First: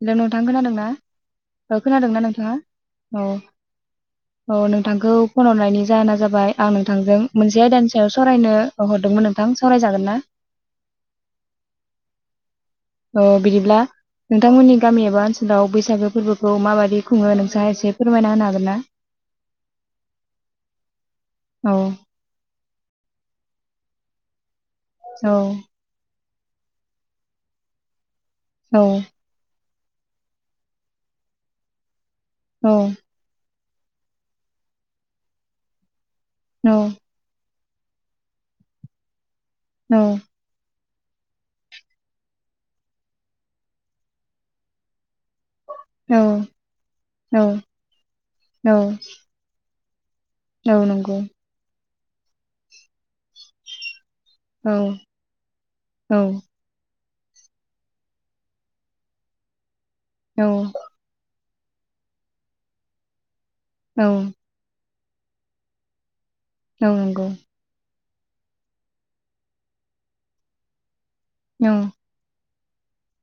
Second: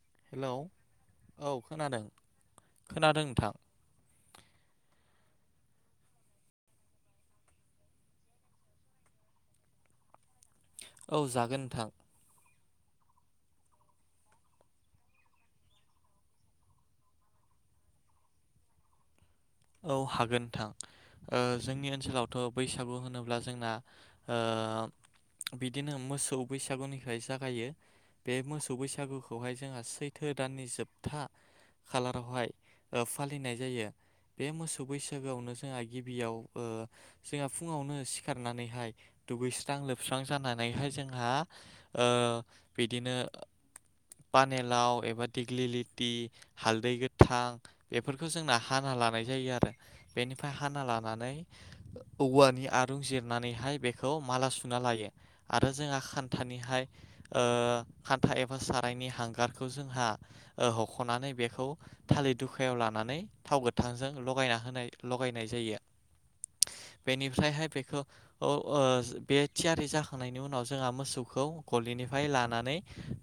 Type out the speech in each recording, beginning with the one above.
Hello नोंथाङा खोनादोंनाा औ खोनादोंना नोंथाङा? खोनादों नोंथां औ। औ नोंथांखौ फन हरनायनि जाहोना जाबाय आं नोंथांजों मोनसे आयदानि सायाव सावरायनो हरदोंमोन नोंथां सावरायजागोन ना? औ जागोन नोंथां। अ बिदिब्ला नोंथांमोननि गामि एबा ओनसोलाव बैसागो फोरबोखौ माबायदि खुङो नोंसाङा एसे फोरमायना होनो हागोन ना? औ हागोन नोंथां। ओ औ जोंनि ओनसोलावथ' बैसागु होनोब्ला जोंना ओ औ बिदिनो मोसौ बैसागुनिफ्राय जागायो बे मोसौ बैसागुखौहाय जोंहा सैथो दाननि जोबथा खालारावहाय औ ओ फालिनाय जायो। बे मोसौ बैसागोआवनो जोंहा गिबियाव ओ औ जोंहा फुङावनो सिखारनानैहाय दुगैस्रां लोबस्रां औ जानानैहाय जों हा ओ बिदिनो ओ पानि लाव एबा दिग्लिलिटि औ हालदै औ गोथां बेफोरखौ जोंना हाना औ लानाय जायो आरो। बेनिफ्राय औ हाना नंगौ लानानै औवानि आरुं जिरनानैहाय बेख खौ माला औ सुना लायो आरो जोंहा औ खान्थानिहाय ओ खान्था एबा सारायनि हांगारखौ जोंहा औ ओ हख'नानै बे खौ थालिर दुखायाव लानानै थाव औ गोथांजों लगायना होनाय लगायनाय जायो औ नंगौ बेनिफ्रायहाय बेखौ। ओ-बे थियारि जाखांनायनि उनाव जोंहा मोसौखौ औ गलिनिफ्राय लानानै।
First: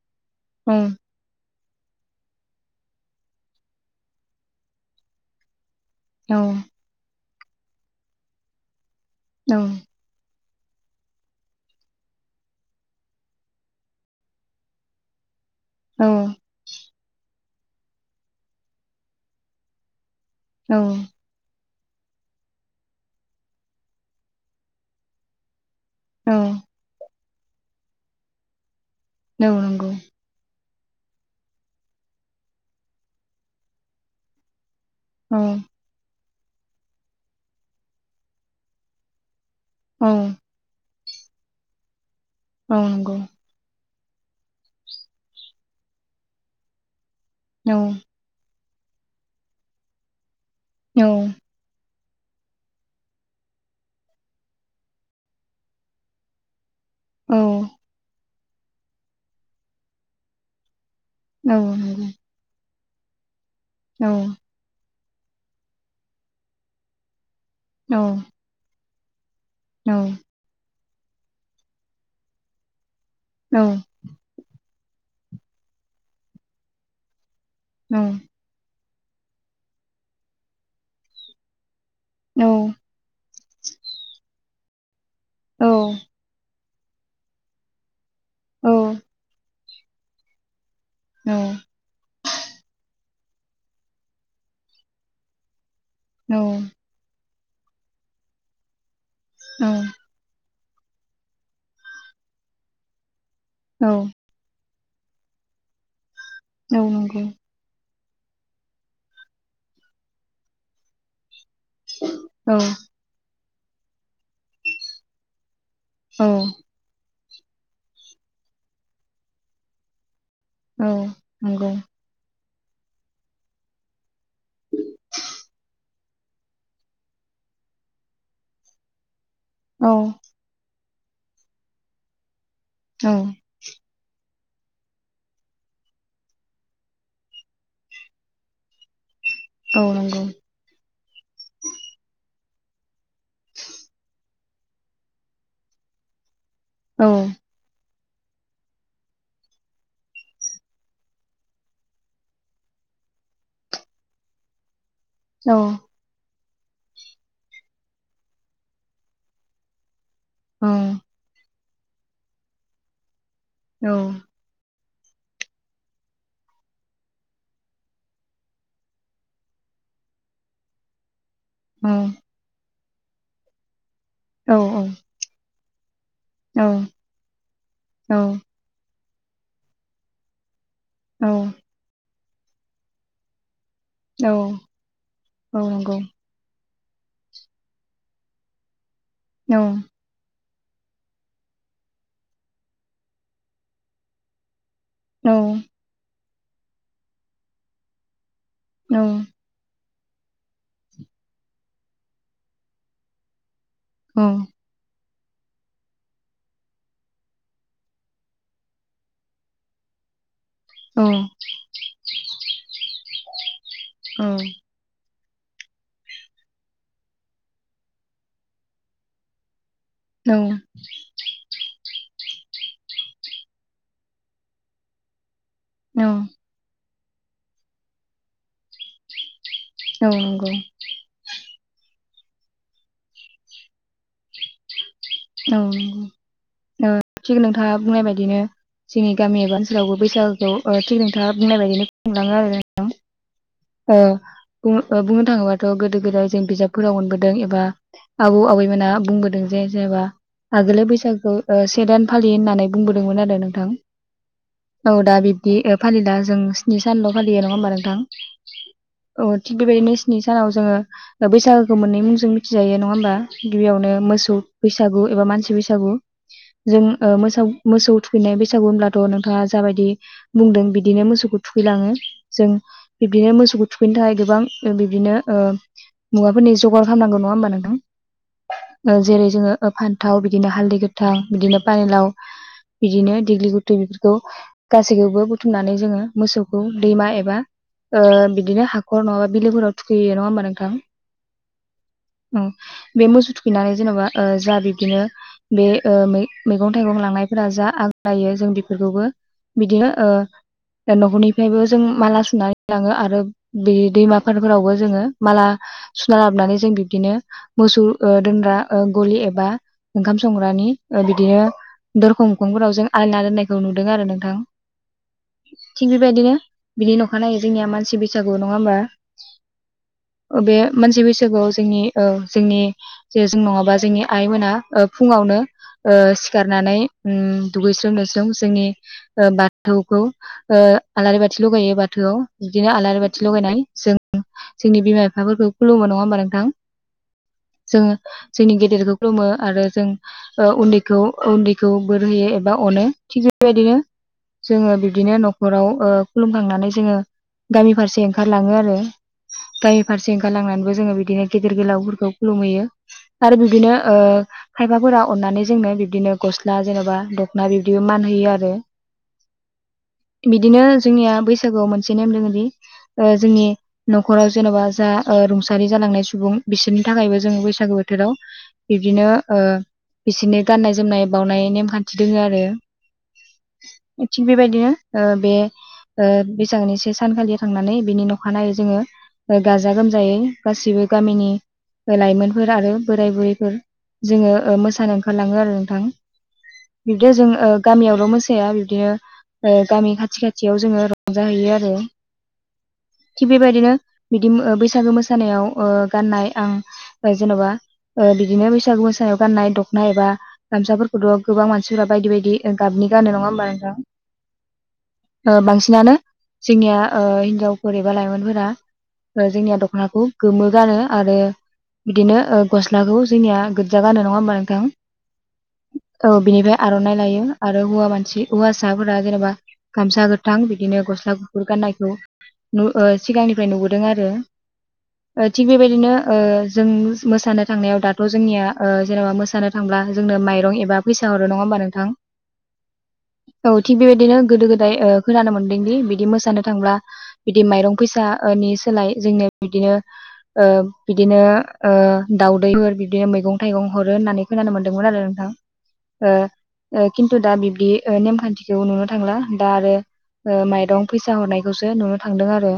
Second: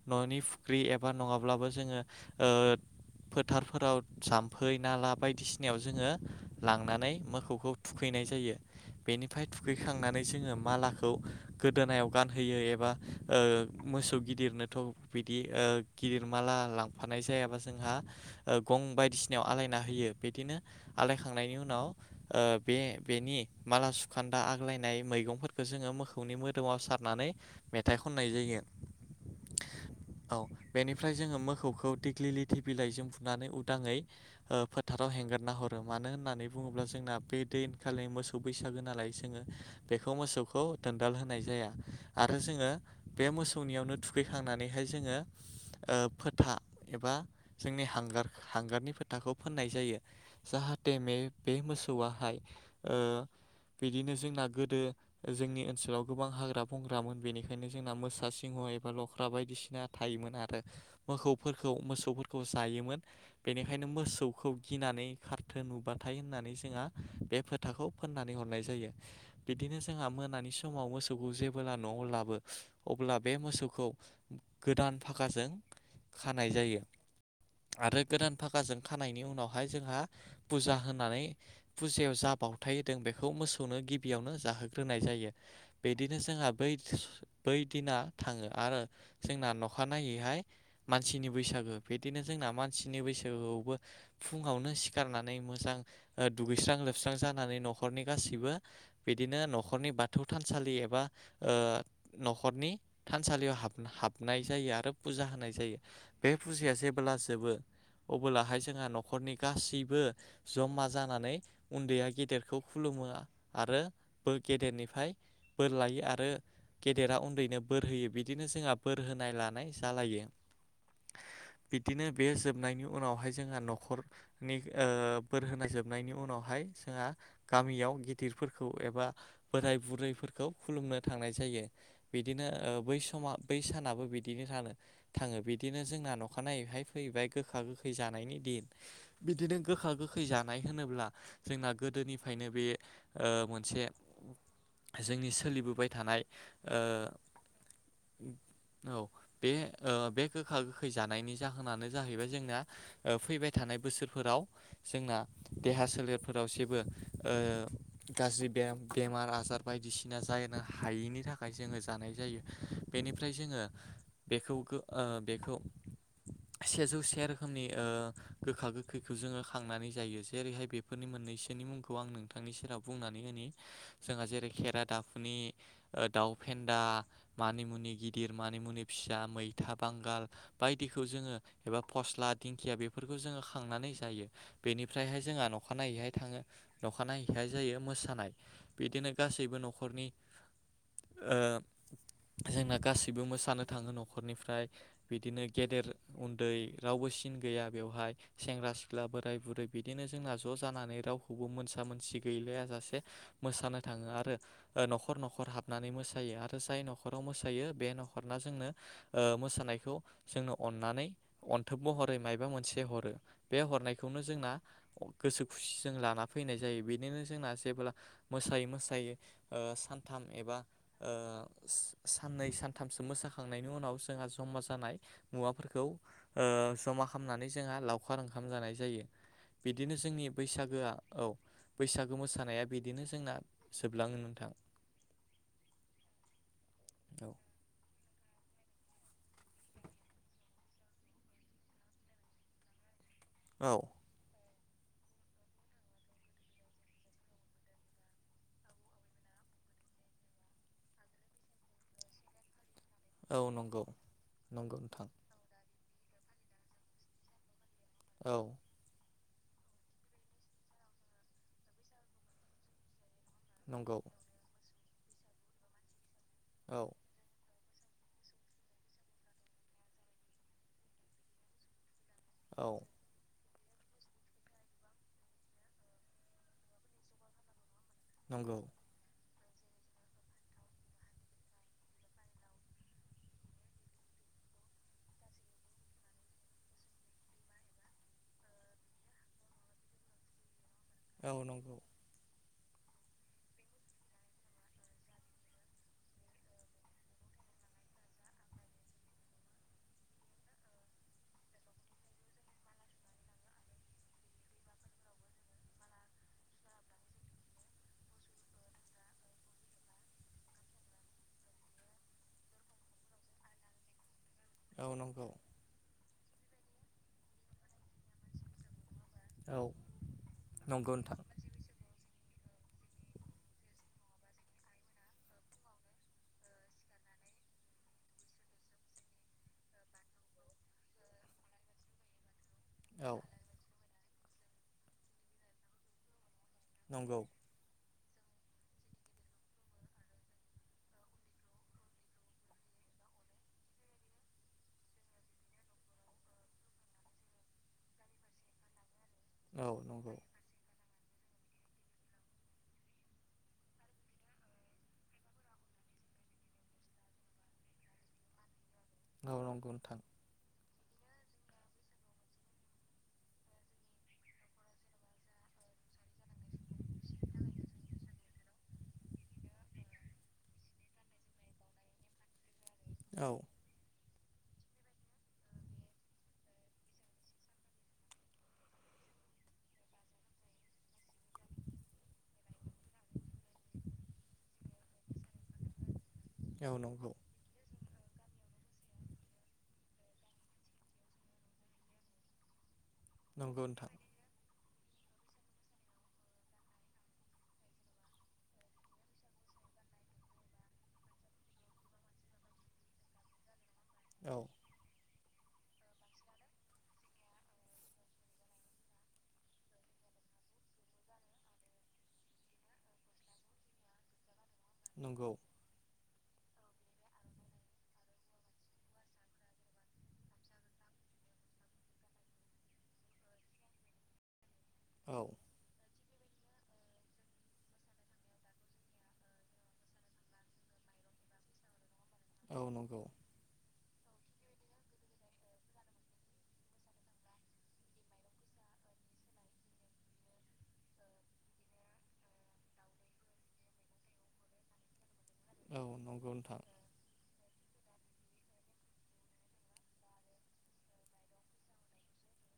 न'नि औ फुख्रि एबा नङाब्लाबो। जोङो ओ-फोथारफोराव जामफै नाला बायदिसि बियाव जोङो औ लांनानै मोखौखौ थुखैनाय जायो। बेनिफ्राय थुगैखांनानै जोङो। मालाखौ गोदोनायाव गानहोयो एबा ओ-मोसौ गिदिरनोथ' बि बिदि ओ-गिदिर माला लांफानाय जायाबा जोंहा ओ- गं बायदिसिनायाव आलायना होयो। बिदिनो औ आलायखांनायनि उनाव। ओ-बे बेनि माला सुखान्दा आग्लायनाय मैगंफोर बेखौ जोङो औ मोखौनि मोदोमाव सारनानै मेथाइ खननाय जायो। औ नंगौ। औ बेनिफ्राय जोङो मोखौखौ दिग्लि लिथि बिलाइजों फुनानै उदाङै ओ-फोथ थाराव औ हेंगारना हरो मानो होननानै बुङोब्ला जोंना बे दैनखालिनि मोसौ बैसागो नालाय जोङो। औ बेखौ मोसौखौ दोनदाल होनाय जाया आरो जोङो औ नंगौ बे मोसौनियावनो थु थुखैखांनानैहाय जोङो ओ-फोथा एबा औ जोंनि हांगार। हांगारनि फोथाखौ फोननाय जायो जाहाथे औ मे-बे मोसौ। वाहाय ओ-बिदिनो जोंना गोदो ओ-जोंनि ओनसोलाव गोबां हाग्रा। बुंग्रामोन औ बेनिखायनो जोंना मोसा सिंह एबा लख्रा बायदिसिना थायोमोन आरो। औ मोखौफोरखौ नंगौ मोसौफोरखौ जायोमोन। बेनिखायनो औ मोसौ। गिनानै खारथो नुबाथाय होननानै जोंहा बे फोथाखौ औ फोननानै हरनाय जायो। बिदिनो औ जोंहा मोनानि समाव मोसौखौ जेबोब्ला न'आव लाबो। अब्ला बे औ मोसौखौ गोदान फागाजों खानाय जायो। औ आरो गोदान फागाजों खानायनि उनावहाय जोंहा फुजा होनानै। फुजायाव जा बावथाय होदों बेखौ मोसौनो गिबियावनो जाहोग्रोनाय जायो बिदिनो जोंहा। बै बै दिना थाङो आरो जोंना नखा नायैहाय। मानसिनि बैसागो बिदिनो जोंना मानसिनि बैसा फुङावनो सिखारनानै मोजां औ ओ-दुगैस्रां लोबस्रां जा नानै न'खरनि गासिबो बिदिनो औ न'खरनि बाथौ था -नसालि एबा ओ-न'खरनि थानसालियाव नंगौ औ नंगौ औ हाब-हाबनाय जायो आरो। फुजा होनाय जायो बे फुजाया औ नंगौ औ औ जेबोला औ औ नंगौ औ जोबो अब्लाहाय। जोंहा न'खरनि गासैबो जमा जानानै उन्दैया औ औ गेदेरखौ खुलुमो। आरो गेदेरनिफ्राय बोर लायो आरो गेदेरा। उन्दैनो बोर होयो बिदिनो जोंहा बोर होनाय लानाय जालायो। औ नंगौ बिदिनो बे जोबनायनि उनावहाय। जोंहा न'खरनि ओ-बोर होनाय जोबनायनि उनावहाय जोंहा गामियाव गिदिर। फोरखौ एबा। बोराय बुरैफोरखौ खुलुमनो थांनाय जायो बिदिनो ओ- बै समा बै सानाबो बिद दिनो थानो थाङो बिदिनो जोंना नखानायैहाय फैबाय गोखा गोखै जानायनि दिन। बिदिनो गोखा गोखै जानाय होनोब्ला जोंना गोदोनिफ्रायनो बे। ओ-मोनसे जोंनि सोलिबोबाय थानाय। ओ औ औ बे ओ-बे गोखा गोखै जानायनि जाहोनानो जाहैबाय जोंना। ओ-फैबाय थानाय बोसोरफोराव जोंना देहा सोलेर। फोराव जेबो ओ-गाज्रि बेमार आजार बायदिसि ना जानो हायैनि थाखाय जोङो जानाय जायो बेनिफ्राय जोङो बेखौ। ओ-बेखौ सेजौ से रोखोमनि। ओ गोखा गोखैखौ जोङो खांनानै जायो जेरैहाय बेफोरनि मोननैसो बेनि मुंखौ आं नोंथांनि सेराव बुंनानै होनि जोंहा जेरै खेरा दाफिनि दाउ फेन्दा मानिमुनि गिदिर मानिमुनि फिसा मैथा बांगाल बायदिखौ जोङो एबा फस्ला दिंखिया बेफोरखौ जोङो खांनानै जायो बेनिफ्रायहाय जोंहा अखानायैहाय थाङो अखानायैहाय जायो मोसानाय बिदिनो गासैबो न'खरनि ओ जोंना गासैबो मोसानो थाङो न'खरनिफ्राय बिदिनो गेदेर उन्दै रावबो सिन गैया बेवहाय सेंग्रा सिख्ला बोराय बुरै बिदिनो जोंना ज' जानानै रावखौबो मोनसा मोनसि गैलायाजासे मोसानाय थाङो आरो ओ न'खर न'खर न'खर हाबनानै मोसायो आरो जाय न'खराव मोसायो बे न'खरना जोंनो ओ मोसानायखौ जोंनो अननानै अनथोब महरै मायबा मोनसे हरो बे हरनायखौनो जोंना गोसो खुसिजों लाना फैनाय जायो बेदिनो जोंना जेब्ला मोसायै मोसायै ओ सानथाम एबा ओ साननै सानथामसो मोसाखांनायनि उनाव जोंहा जमा जानाय मुवाफोरखौ ओ औ जमा खालामनानै जोंहा लावखार ओंखाम जानाय जायो। बिदिनो औ जोंनि नंगौ बैसागोआ औ बैसागु मोसानाया बिदिनो जोंना जोबलाङो नोंथां। औ औ औ थिग नोंथाङा बुंनाय बायदिनो जोंनि गामि एबा ओनसोलावबो बैसागोखौ ओ थि नोंथाङा बुंनाय बायदिनो खुंलाङो आरो ना नोंथां। औ ओ बुंन बुंनो थाङोबाथ' गोदो गोदाय जों बिजाबफोराव मोनबोदों एबा आबौ आबैमोना बुंबोदों जेनबा आगोलनि बैसागुखौ ओ से दान फालियो होननानै बुंबोदोंमोन आरो औ नोंथां नंगौ नंगौ नोंथां औ दा बिब्दि फालिला जों स्नि सानल' फालियो नङा होमबा नोंथां? औ औ थिग बेबायदिनो स्नि सानाव जोङो बैसागोखौ मोननै मुंजों मिथिजायो नङा होमबा? गिबियावनो नंगौ मोसौ बैसागु एबा मानसि बैसागु औ जों ओ मोसौ मोसौ थुखैनाय बैसागु होनब्लाथ' नोंथाङा जाबायदि बुंदों बिदिनो मोसौखौ थुखैलाङो। जों औ बे मोसौखौ थुखैनो थाखाय गोबां बिदिनो ओ मुवाफोरनि जगार खालामनांगौ नङा होमबा नोंथां? नंगौ ओ जेरै जोङो ओ फान्थाव बिदिनो हालदै गोथां बिदिनो पानिलाव बिदिनो दिग्लिगुति बेफोरखौ गासैखौबो बुथुमनानै जोङो मोसौखौ दैमा एबा ओ बिदिनो हाखर नङाबा बिलोफोराव थुखैयो नङा होमबा नोंथां? औ नोंगौ। औ बे मोसौ थुखैनानै जेनेबा ओ जाहा बिब्दिनो बेयो ओ मैगं थाइगं लांनायफोरा जा आग्लायो जों बेफोरखौबो बिदिनो ओ न'खरनिफ्रायबो जों माला सुनानै लाङो आरो बे दैमाफार फोरावबो जोङो माला सुना लाबोनानै जों बिब्दिनो मोसौ ओ दोनग्रा ओ गलि एबा ओंखाम संग्रानि ओ बिदिनो दरखं मोखंफोराव जों आलायना दोननायखौ नुदों आरो नोंथां। औ नंगौ थिग बेबायदिनो बिनि अखानायो जोंनिया मानसि मानसि बैसागु नङा होमबा औ ओ बे नंगौ मानसि नोंथां बैसागुआव जोंनि ओ जोंनि जे जों नङाबा जोंनि आइमोना ओ फुङावनो ओ सिखारनानै उम दुगैस्रोम लोबस्रोम जोंनि ओ बाथौखौ ओ ओ आलारि बाथि लगायो बाथ थोआव बिदिनो आलारि औ बाथि लगायनाय जों जोंनि बिमा बिफाफोरखौ खुलुमबाय नङा होमबा नोंथां? नोंगौ। जोङो जोंनि गेदेरखौ खुलुमो आरो जों ओ उन्दैखौ उन्दैखौ बोर होयो एबा अनो। थिग बेबायदिनो जोङो बिब्दिनो न'खराव ओ खुलुमखांनानै जोङो गामि फारसे ओंखारलाङो आरो औ गामि नंगौ फारसे ओंखारलांनानैबो जोङो। बिदिनो गेदेर गोलावफोरखौ खुलुमहैयो आरो बिबदिनो खायफाफोरा अननानै जोंनो बिदिनो। गस्ला जेन'बा दख'ना बिबदिबो मान होयो आरो। गावनाव गुनथां बिदिनो जोंनिया बै बैसागोआव मोनसे नेम दोङोदि जोंनि न'खराव जेन'बा जा रुंसारि जालांनाय सुबुं बिसोरनि थाखायबो जोङो बैसागो बोथोराव बिबदिनो। बिसोरनि गाननाय जोमनाय बावनाय नेमखान्थि दोङो आरो। औ थिग बेबायदिनो ओ बे बैसागनि से सानखालि थांनानै बिनि अखानायै जोङो गाजा गोमजायै गासिबो गामिनि लाइमोनफोर आरो बोराय बुरैफोर जोङो मोसानो ओंखारलाङो आरो नोंथां। औ बिबदि नंगौ जों गामियावल' मोसाया बिबदिनो गामि खाथि खाथियाव जोङो रंजा हैयो आरो थिग नंगौ बेबायदिनो नोंथां बिदि बैसाग बैसागो मोसानायाव गाननाय आं जेन'बा बिदिनो बैसागु मोसानायाव गाननाय दखनाय एबा गामसाफोरखौथ' गोबां मानसिफोरा बायदि बायदि गाबनि नि गानों नङा होनबा नोंथां। औ बांसिनानो जोंनिया हिनजावफोर एबा लाइमोनफोरा। जोंनिया दख'नाखौ गोमो गानो, आरो बिदिनो गस्लाखौ जोंनिया गोजा गानो नङा होमबा नोंथां? नंगौ औ बिनिफ्राय आर'नाइ लायो आरो हौवा मानसि हौवासाफोरा जेनेबा गामसा गोथां गोथां बिदिनो गस्ला गुफुर गाननायखौ सिगांनिफ्राय नुबोदों आरो। औ थिग बेबायदिनो जों मोसानो थांनायाव दाथ' जोंनिया जेनेबा मोसानो थांब्ला जोंनो माइरं एबा फैसा हरो नङा हबा नोंथां औ नंगौ औ थिग बेबायदिनो गोदो गोदाय खोनानो मोनदोंदि बिदि मोसानो थांब्ला बिदि माइरं फैसानि सोलाय जोंनो बिदिनो बिदिनो दाउदैफोर बिदिनो मैगं थाइगं हरो होननानै खोनानो मोन्दोंमोन आरो नोंथां। औ नंगौ नोंथां खिन्थु दा बिब्दि नेमखान्थिखौ नुनो थांला दा आरो ओ माइरं फैसा हरनायखौसो नुनो थांदों आरो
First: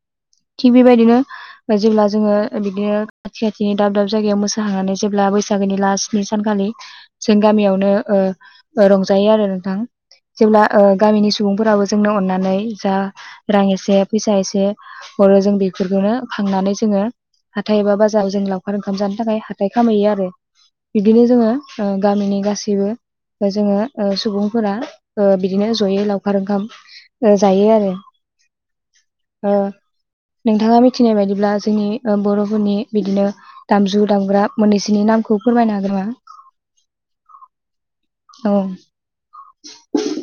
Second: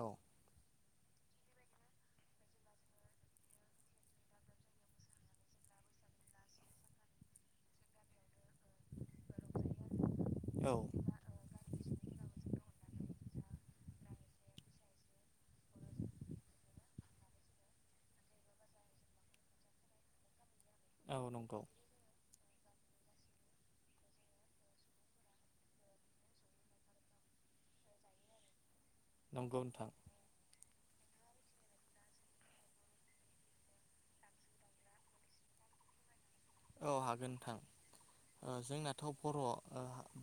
औ थिग बेबायदिनो - जेब्ला जोङो बिदिनो खाथि खाथिनि दाब दाब जायगायाव मोसा हैनानै जेब्ला बैसागोनि लास सानखालि जों गामियावनो रंजायो आरो नोंथां। जेब्ला औ ओ गामिनि सुबुंफोराबो जोंनो अनानै जा रां एसे फैसा एसे होरो जों बेफोरखौनो खांनानै जोङो हाथाय एबा बाजाराव जों लावखार ओंखाम जानो थाखाय हाथाय खामहैयो आरो। औ बिदिनो जोङो नंगौ गामिनि गासैबो। जोङो सुबुंफोरा बिदिनो जयै लाव लावखार ओंखाम जायो आरो। ओ नंगौ नोंथां नोंथाङा मिथिनाय बायदि ब्ला जोंनि बर'फोरनि बिदिनो दामजु दामग्रा मोननैसोनि नामखौ फोरमायनो हागोन नामा? औ हागोन नोंथां औ जोंनाथ' बर'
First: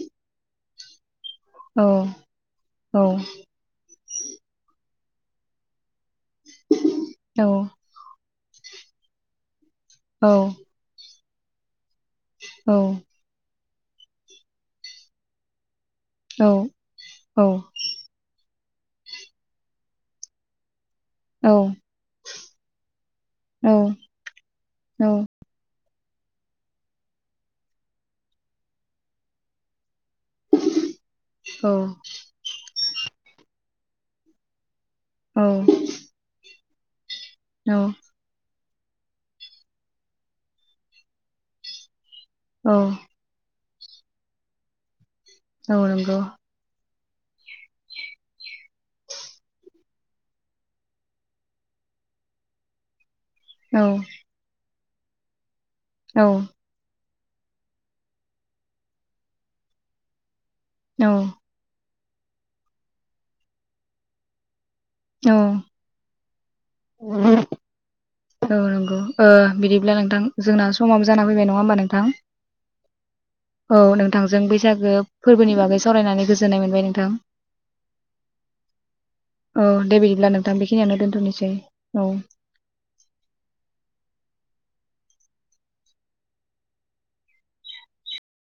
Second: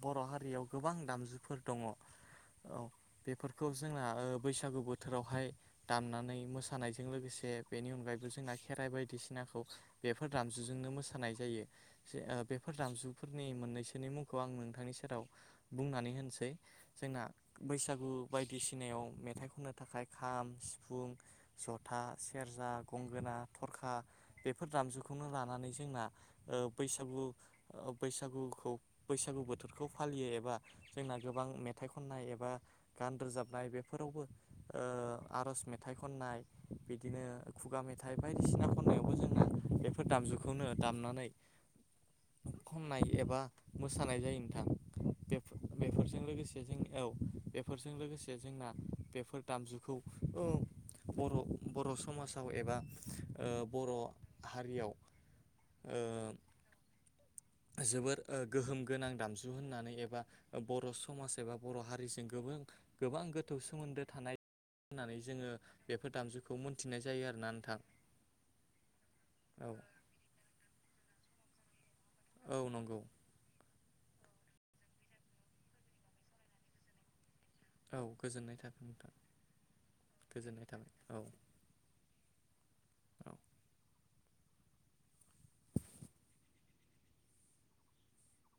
बर' हारियाव गोबां दामजुफोर दङ औ औ औ बेफोरखौ जोंना बैसागु बोथोरावहाय दामनानै मोसानायजों औ लोगोसे बेनि अनगायैबो जों ना खेराइ बायदिसिनाखौ बेफोर औ दामजुजोंनो मोसानाय जायो। जे बेफोर दामजुफोरनि मोननैसोनि मुंखौ आं नोंथांनि सेराव बुंनानै औ होनसै जोंना औ बैसागु बायदिसिनायाव मेथाइ खननो थाखाय खाम सिफुं औ जथा सेरजा गंगोना थरखा बेफोर औ दामजुखौनो लानानै जोंना बसागु बसागुखौ बैसागु बोथोरखौ। फालियो एबा जोंना गोबां औ मेथाइ खननाय एबा गान रोजाबनाय बेफोरावबो, ओ आर'ज मेथाइ खननाय, बिदिनो खुगा मेथाइ बायदिसिना खननायावबो जोंना बेफोर दामजुखौनो, दामनानै खननाय एबा मोसानाय जायो नोंथां। बेफो औ नोंगौ। बेफोरजों लोगोसे जों औ बेफोरजों लोगोसे जोंना बेफोर दामजुखौ ओ बर' बर' समाजाव एबा ओ औ बर' हारियाव, औ ओ जोबोर गोहोम गोनां दामजु होननानै एबा बर' समाज एबा बर' हारि, मेसेंखौबो गोबां गोथौ सोमोन्दो थानाय होननानै औ जोङो बेफोर दामजुखौ मोन मिथिनाय जायो आरोना नोंथां, औ नंगौ औ बिदिब्ला नोंथां जोंना समाबो जाना फैबाय नङा होमबा नों औ नंगौ नोंथां औ नों थांजों बैसागो फोरबोनि बागै सावरायनानै गोजोननाय मोनबाय नोंथां। औ गोजोननाय थाबाय नोंथां, औ दे बिदिब्ला नोंथां गोजोननाय थाबाय बेखिनियावनो औ दोनथ'नोसै औ औ